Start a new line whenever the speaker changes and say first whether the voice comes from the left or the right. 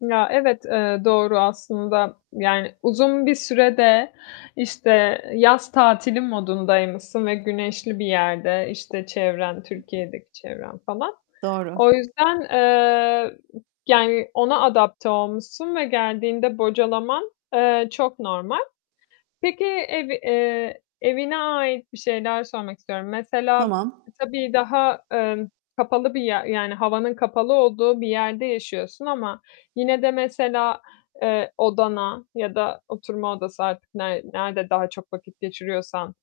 left: Ya, evet, eee, doğru aslında, yani, uzun bir süre de, işte, yaz tatili modundaymışsın ve güneşli bir yerde, işte, çevren, Türkiye'deki çevren falan.
right: Doğru.
left: O yüzden, eee, yani, ona adapte olmuşsun ve geldiğinde bocalaman, eee, çok normal. Peki, evi eee, evine ait bir şeyler sormak istiyorum. Mesela,
right: Tamam.
left: tabii daha, emm, kapalı bir yer, yani, havanın kapalı olduğu bir yerde yaşıyorsun ama yine de mesela, eee, odana ya da oturma odası artık ner nerede daha çok vakit geçiriyorsan,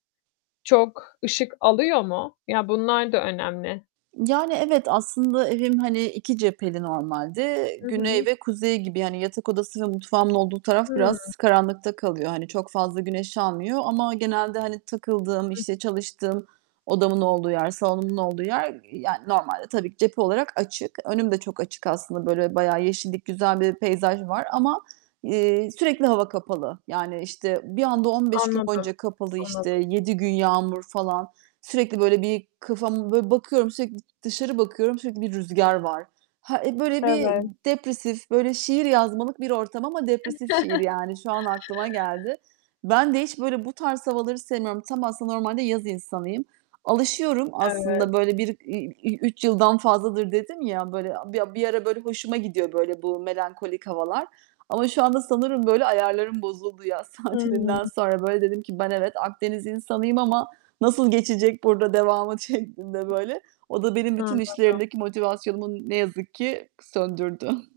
left: çok ışık alıyor mu? Ya, bunlar da önemli.
right: Yani, evet, aslında evim, hani, 2 cepheli normalde.
left: Hı hı.
right: Güney ve kuzey gibi. Yani yatak odası ve mutfağımın olduğu taraf
left: Hıı.
right: biraz karanlıkta kalıyor. Hani, çok fazla güneş almıyor ama genelde hani takıldığım,
left: Hı.
right: işte çalıştığım, odamın olduğu yer, salonumun olduğu yer, yani, normalde tabii ki cephe olarak açık. Önüm de çok açık aslında böyle, bayağı yeşillik, güzel bir peyzaj var ama, eee, sürekli hava kapalı. Yani, işte,
left: [unintelligible]
right: bir anda 15 gün
left: Anladım.
right: boyunca kapalı işte,
left: Anladım.
right: 7 gün yağmur falan, sürekli böyle bir kafamı böyle bakıyorum, sürekli dışarı bakıyorum, sürekli bir rüzgâr var. Ha eee, böyle bir
left: Evet.
right: depresif, böyle şiir yazmalık bir ortam ama depresif şiir yani, şu an aklıma geldi. Ben de hiç böyle bu tarz havaları sevmiyorum. Tam aslında normalde yaz insanıyım. Alışıyorum
left: Evet.
right: aslında, böyle bir, i ü 3 yıldan fazladır dedim ya, böyle, a bir a bir ara böyle hoşuma gidiyor böyle bu, melankolik havalar. Ama şu anda sanırım böyle ayarlarım bozuldu yaz
left: Hıı.
right: tatilinden sonra. Böyle dedim ki, "Ben evet, Akdeniz insanıyım ama nasıl geçecek burada devamı?" şeklinde böyle. O da benim bütün
left: Anladım.
right: işlerimdeki motivasyonumu ne yazık ki söndürdü.